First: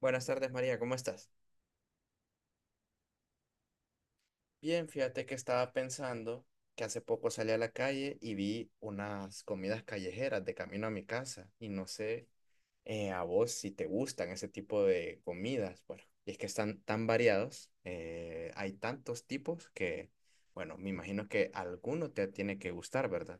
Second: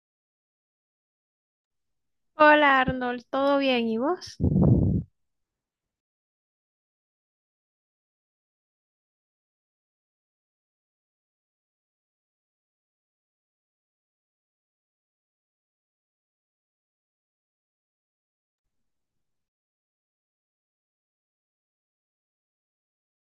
Buenas tardes, María, ¿cómo estás? Hola Arnold, ¿todo bien? ¿Y vos? Bien, fíjate que estaba pensando que hace poco salí a la calle y vi unas comidas callejeras de camino a mi casa y no sé a vos si te gustan ese tipo de comidas. Bueno, y es que están tan variados, hay tantos tipos que, bueno, me imagino que alguno te tiene que gustar, ¿verdad?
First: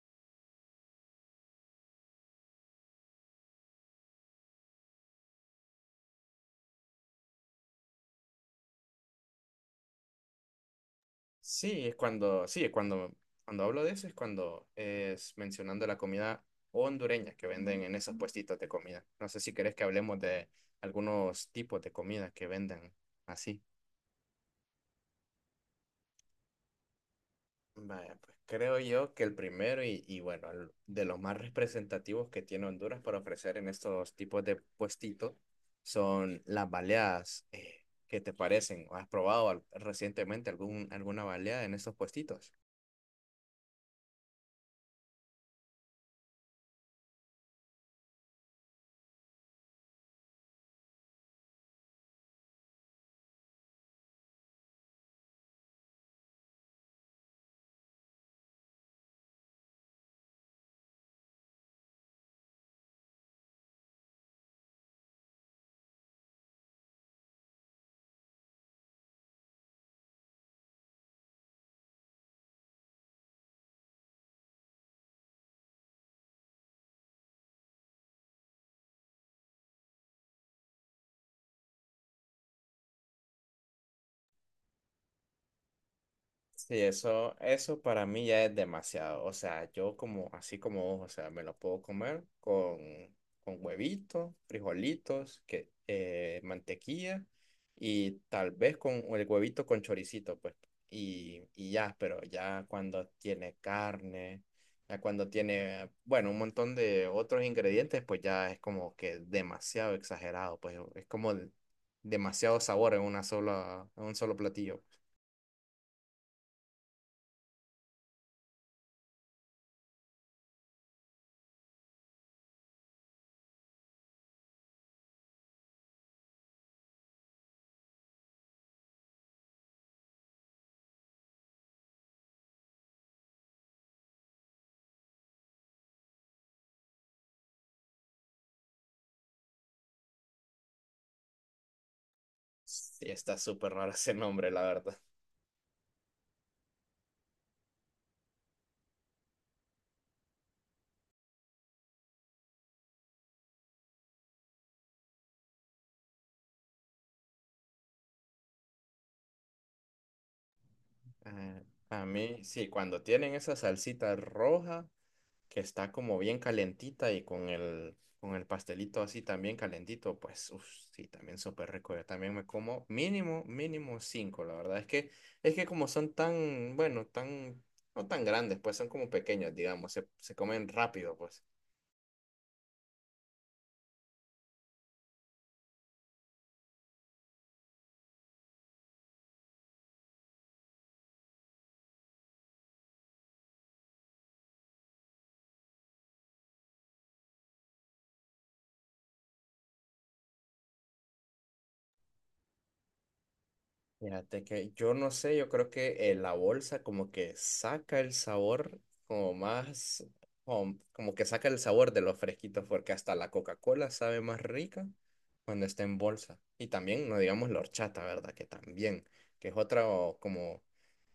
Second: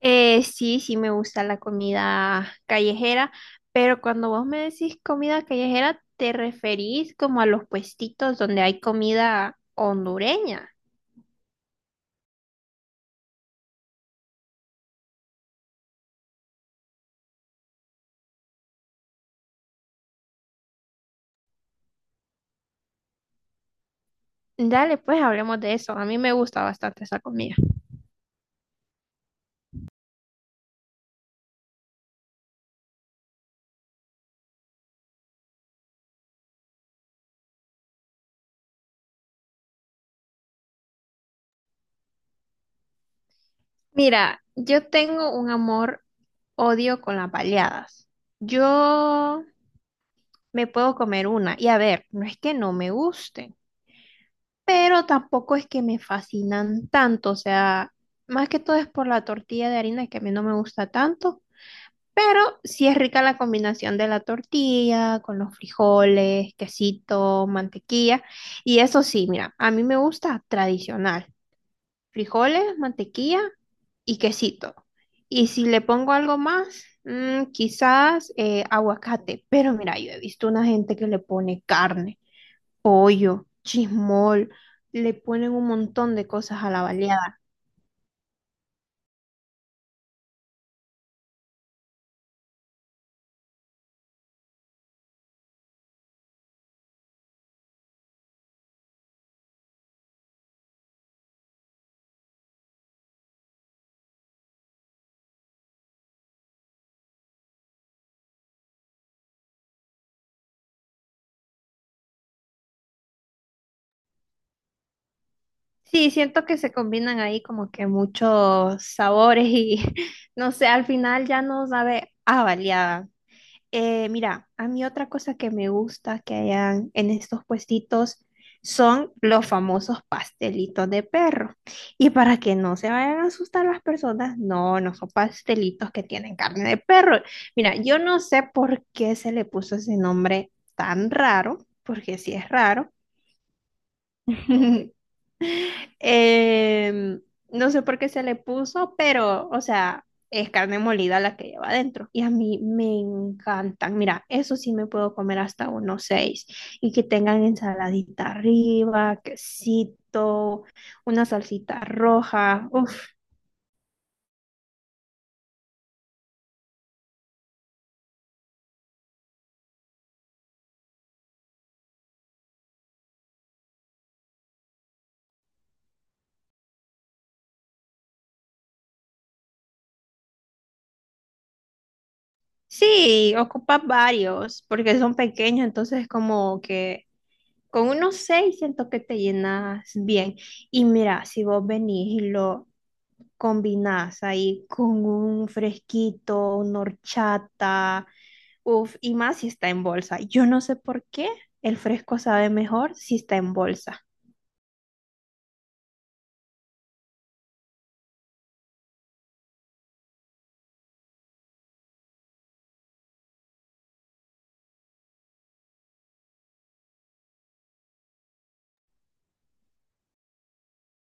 Sí, me gusta la comida callejera, pero cuando vos me decís comida callejera, ¿te referís como a los puestitos donde hay comida hondureña? Sí, es cuando, sí, es cuando, cuando hablo de eso es cuando es mencionando la comida hondureña que venden en esos puestitos de comida. No sé si querés que hablemos de algunos tipos de comida que venden así. Dale, pues hablemos de eso. A mí me gusta bastante esa comida. Vaya, pues creo yo que el primero y bueno, de los más representativos que tiene Honduras para ofrecer en estos tipos de puestitos son las baleadas. ¿Qué te parecen? ¿Has recientemente alguna baleada en estos puestitos? Mira, yo tengo un amor odio con las baleadas. Yo me puedo comer una y a ver, no es que no me gusten, pero tampoco es que me fascinan tanto, o sea, más que todo es por la tortilla de harina que a mí no me gusta tanto, pero sí es rica la combinación de la tortilla con los frijoles, quesito, mantequilla y eso sí, mira, a mí me gusta tradicional frijoles, mantequilla y quesito. Y si le pongo algo más, quizás aguacate. Pero mira, yo he visto una gente que le pone carne, pollo, chismol, le ponen un montón de cosas a Sí, la baleada. eso para mí ya es demasiado. O sea, yo como, así como vos, o sea, me lo puedo comer con huevitos, frijolitos, que, mantequilla y tal vez con el huevito con choricito, pues. Y ya, pero ya cuando tiene carne, ya cuando tiene, bueno, un montón de otros ingredientes, pues ya es como que demasiado exagerado, pues es como demasiado sabor en una en un solo platillo. Sí, siento que se combinan ahí como que muchos sabores y no sé, al final ya no sabe a baleada. Mira, a mí otra cosa que me gusta que hayan en estos puestitos son los famosos pastelitos de perro. Y para que no se vayan a asustar las personas, no, no son pastelitos que tienen carne de perro. Mira, yo no sé por qué se le puso ese nombre tan raro, porque sí es raro. Sí, está súper raro ese nombre, la verdad. Em, no sé por qué se le puso, pero, o sea, es carne molida la que lleva adentro. Y a mí me encantan. Mira, eso sí me puedo comer hasta unos 6. Y que tengan ensaladita arriba, quesito, una Eh, salsita a mí, sí, roja. Uf. cuando tienen esa salsita roja que está como bien calentita y con con el pastelito así también calentito, pues uf, sí, también súper rico. Yo también me como mínimo, mínimo cinco, la verdad. Es que como son tan, bueno, tan, no tan grandes, pues son como pequeños, digamos, se comen rápido, pues. Sí, ocupa varios, porque son pequeños, entonces como que con unos 6 siento que te llenas bien. Y mira, si vos venís y lo combinás ahí con un fresquito, una horchata, uff, y más si está en bolsa. Yo no sé por qué el fresco sabe mejor si está en bolsa. Fíjate que yo no sé, yo creo que la bolsa como que saca el sabor como más, como que saca el sabor de los fresquitos, porque hasta la Coca-Cola sabe más rica cuando está en bolsa. Y también, no digamos la horchata, ¿verdad? Que es otra o como,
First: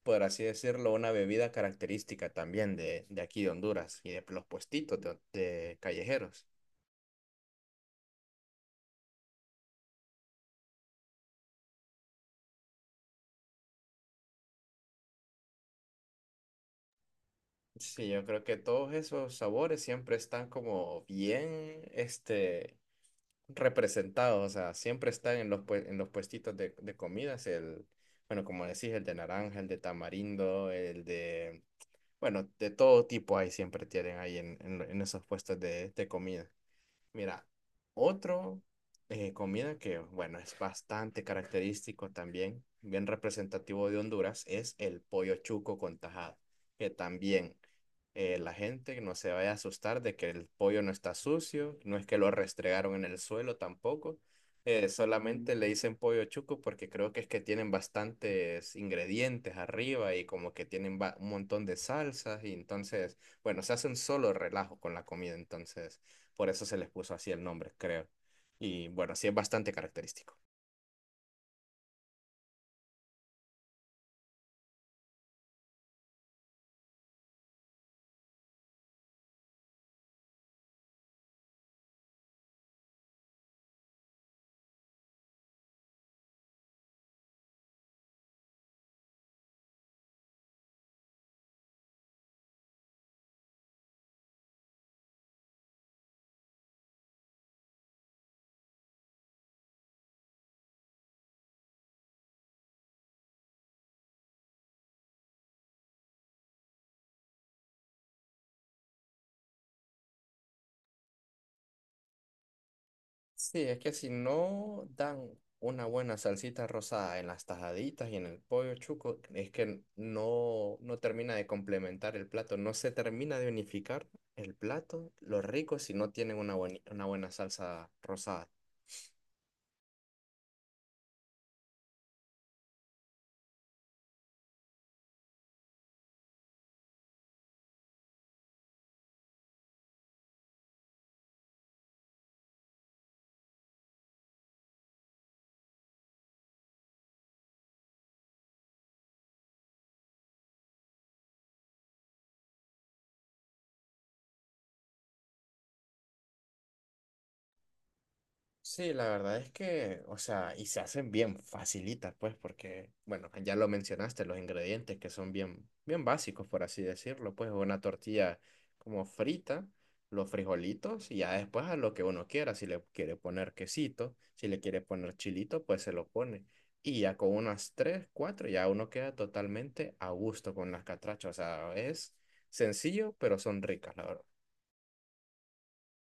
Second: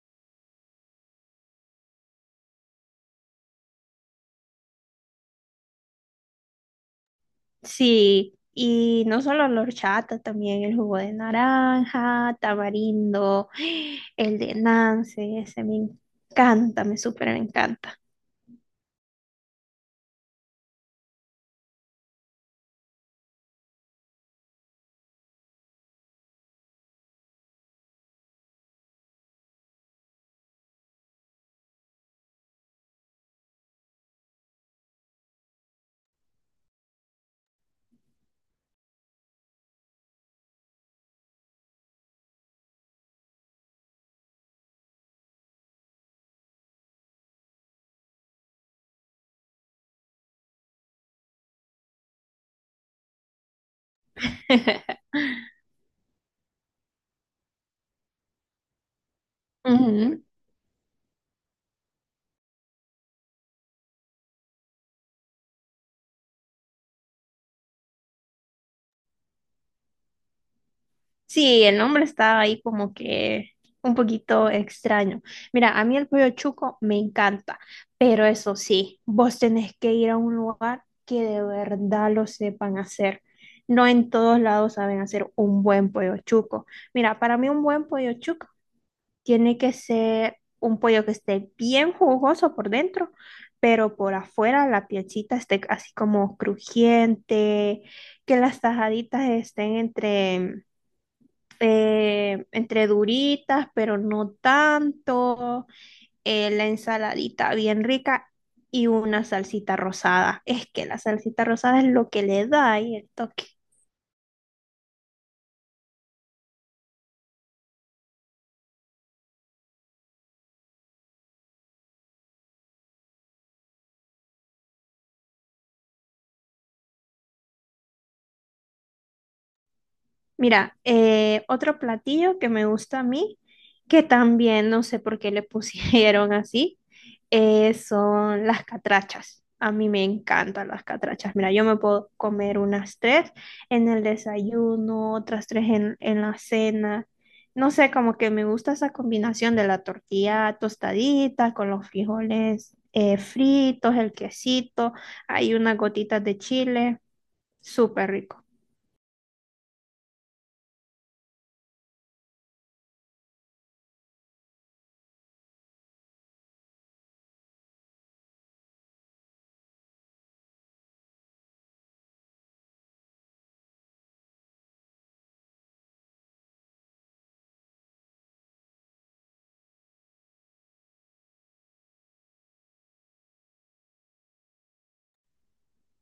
por así decirlo, una bebida característica también de aquí de Honduras y de los puestitos de callejeros. Sí, y no solo la horchata, también el jugo de naranja, tamarindo, el de Nance, ese me encanta, me súper encanta. Sí, yo creo que todos esos sabores siempre están como bien, este, representados, o sea, siempre están en en los puestitos de comidas, el, bueno, como decís, el de naranja, el de tamarindo, el de, bueno, de todo tipo ahí siempre tienen ahí en esos puestos de comida. Mira, otro comida que, bueno, es bastante característico también, bien representativo de Honduras, es el pollo chuco con tajada, que también la gente no se vaya a asustar de que el pollo no está sucio, no es que lo restregaron en el suelo tampoco, solamente le dicen pollo chuco porque creo que es que tienen bastantes ingredientes arriba Ujú. y como que tienen un montón de salsas y entonces, bueno, se hace un solo relajo con la comida, entonces... Por eso se les puso así el nombre, creo. Y bueno, sí es bastante característico. Sí, el nombre está ahí como que un poquito extraño. Mira, a mí el pollo chuco me encanta, pero eso sí, vos tenés que ir a un lugar que de verdad lo sepan hacer. No en todos lados saben hacer un buen pollo chuco. Mira, para mí un buen pollo chuco tiene que ser un pollo que esté bien jugoso por dentro, pero por afuera la piecita esté así como crujiente, que las tajaditas estén entre entre duritas, pero no tanto, la ensaladita bien rica y una salsita rosada. Es que la salsita rosada es lo que le da ahí el toque. Sí, es que si no dan una buena salsita rosada en las tajaditas y en el pollo chuco, es que no, no termina de complementar el plato, no se termina de unificar el plato, los ricos si no tienen una, una buena salsa rosada. Mira, otro platillo que me gusta a mí, que también no sé por qué le pusieron así, son las catrachas. A mí me encantan las catrachas. Mira, yo me puedo comer unas 3 en el desayuno, otras 3 en la cena. No sé, como que me gusta esa combinación de la tortilla tostadita con los frijoles fritos, el quesito, hay unas gotitas de chile, súper rico. Sí, la verdad es que, o sea, y se hacen bien facilitas, pues, porque, bueno, ya lo mencionaste, los ingredientes que son bien, bien básicos, por así decirlo, pues, una tortilla como frita, los frijolitos, y ya después a lo que uno quiera, si le quiere poner quesito, si le quiere poner chilito, pues se lo pone. Y ya con unas tres, cuatro, ya uno queda totalmente a gusto con las catrachas, o sea, es sencillo, pero son ricas, la verdad.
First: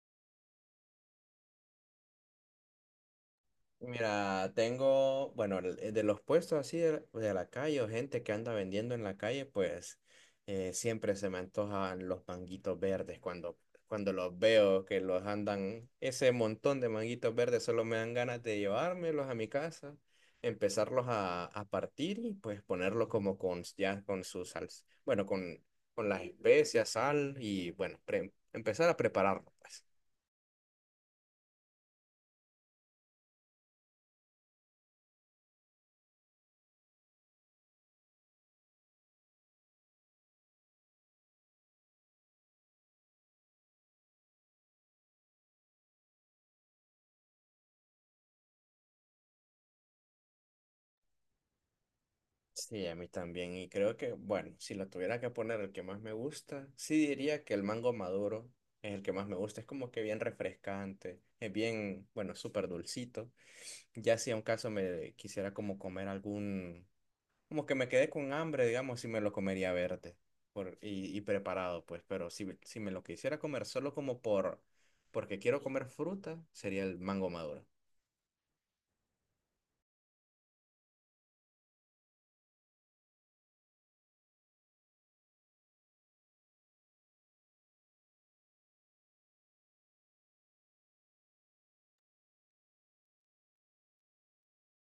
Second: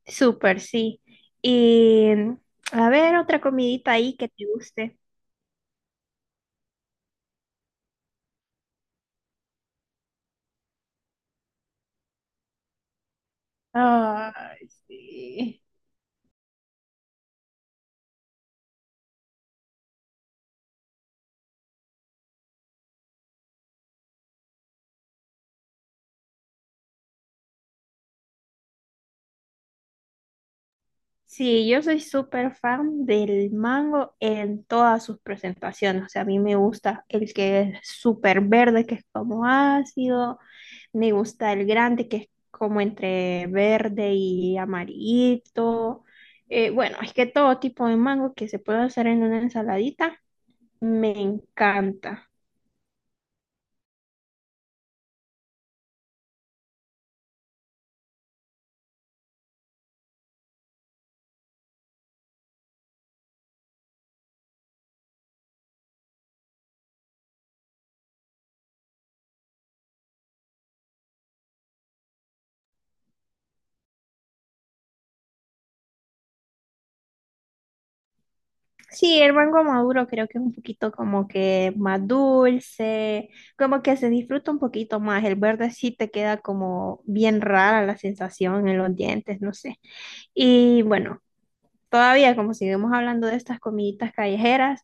Súper, sí. Y a ver, otra comidita ahí que te Mira, guste. tengo, bueno, de los puestos así de la calle o gente que anda vendiendo en la calle, pues siempre se me antojan los manguitos verdes cuando los Ay, veo que los sí. andan, ese montón de manguitos verdes solo me dan ganas de llevármelos a mi casa, empezarlos a partir y pues ponerlos como con, ya con su sal, bueno, con las especias, sal y bueno, empezar a prepararlo, pues. Sí, yo soy súper fan del mango en todas sus presentaciones. O sea, a mí me gusta el que es súper verde, que es como ácido. Me gusta el grande, que es como entre verde y amarillito. Bueno, es que todo tipo de mango que se puede hacer en una ensaladita me encanta. Sí, a mí también. Y creo que, bueno, si lo tuviera que poner el que más me gusta, sí diría que el mango maduro es el que más me gusta. Es como que bien refrescante, es bien, bueno, súper dulcito. Ya si a un caso me quisiera como comer algún, como que me quedé con hambre, digamos, si me lo comería verde por, y preparado, pues. Pero si me lo quisiera comer solo como por, porque quiero comer fruta, sería el mango maduro. Sí, el mango maduro creo que es un poquito como que más dulce, como que se disfruta un poquito más. El verde sí te queda como bien rara la sensación en los dientes, no sé. Y bueno, todavía como seguimos hablando de estas comiditas callejeras,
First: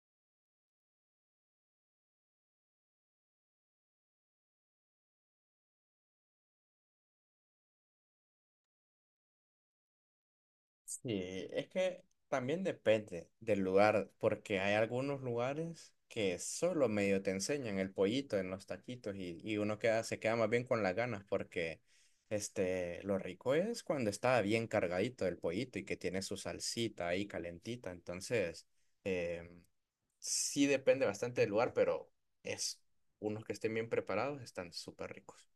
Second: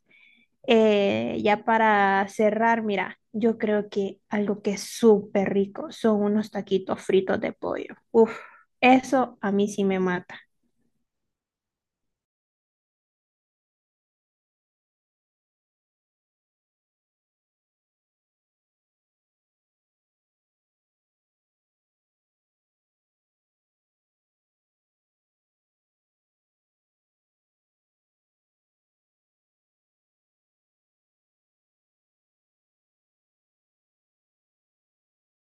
ya para cerrar, mira, yo creo que algo que es súper rico son unos taquitos fritos de pollo. Uf, eso a mí sí me mata. Sí, es que también depende del lugar, porque hay algunos lugares que solo medio te enseñan el pollito en los taquitos y uno queda, se queda más bien con las ganas porque este, lo rico es cuando está bien cargadito el pollito y que tiene su salsita ahí calentita. Entonces, em, sí depende bastante del lugar, pero es, unos que estén bien preparados están súper ricos.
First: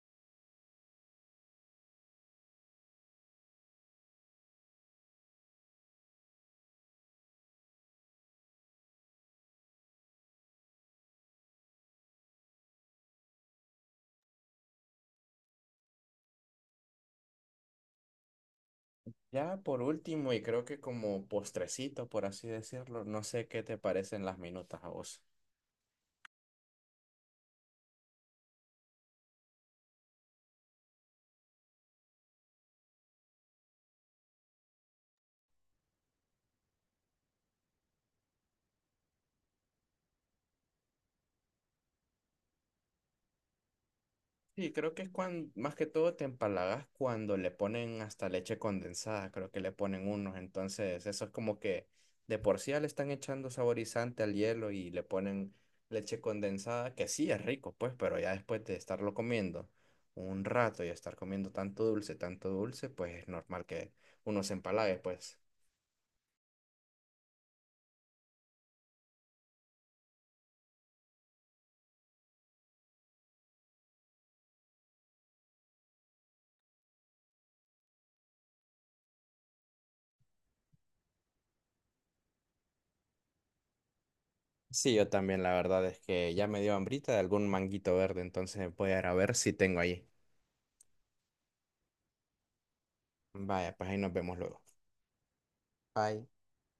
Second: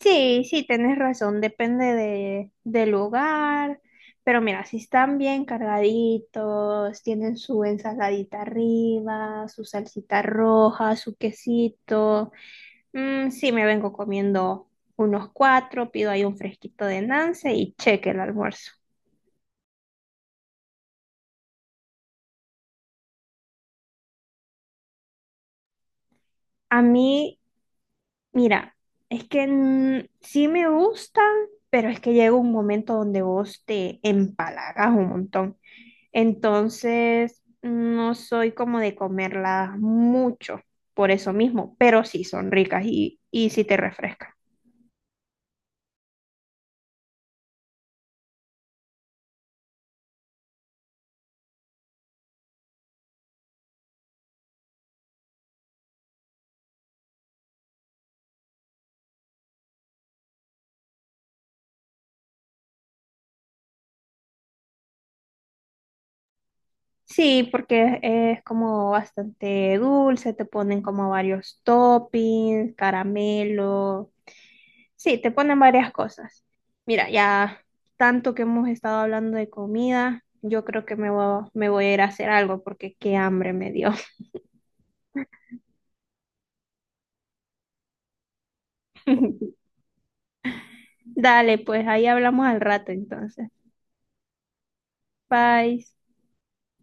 Sí, sí, tenés razón, depende de, del lugar, pero mira, si están bien cargaditos, tienen su ensaladita arriba, su salsita roja, su quesito, sí me vengo comiendo unos 4, pido ahí un fresquito de Nance y cheque el almuerzo. Ya por último, y creo que como postrecito, por así decirlo, no sé qué te parecen las minutas a vos. A mí, mira, es que sí me gustan, pero es que llega un momento donde vos te empalagas un montón. Entonces, no soy como de comerlas mucho por eso mismo, pero sí son ricas y sí te refrescan. Sí, creo que es cuando, más que todo te empalagas cuando le ponen hasta leche condensada, creo que le ponen unos, entonces eso es como que de por sí ya le están echando saborizante al hielo y le ponen leche condensada, que sí es rico, pues, pero ya después de estarlo comiendo un rato y estar comiendo tanto dulce, pues es normal que uno se empalague, pues. Sí, porque es como bastante dulce, te ponen como varios toppings, caramelo. Sí, te ponen varias cosas. Mira, ya tanto que hemos estado hablando de comida, yo creo que me voy a ir a hacer algo porque qué hambre me dio. Sí, yo también, la verdad es que ya me dio hambrita de algún manguito verde, entonces voy a ir a ver si tengo ahí. Dale, pues ahí hablamos al rato entonces. Vaya, pues ahí nos vemos luego. Bye. Bye.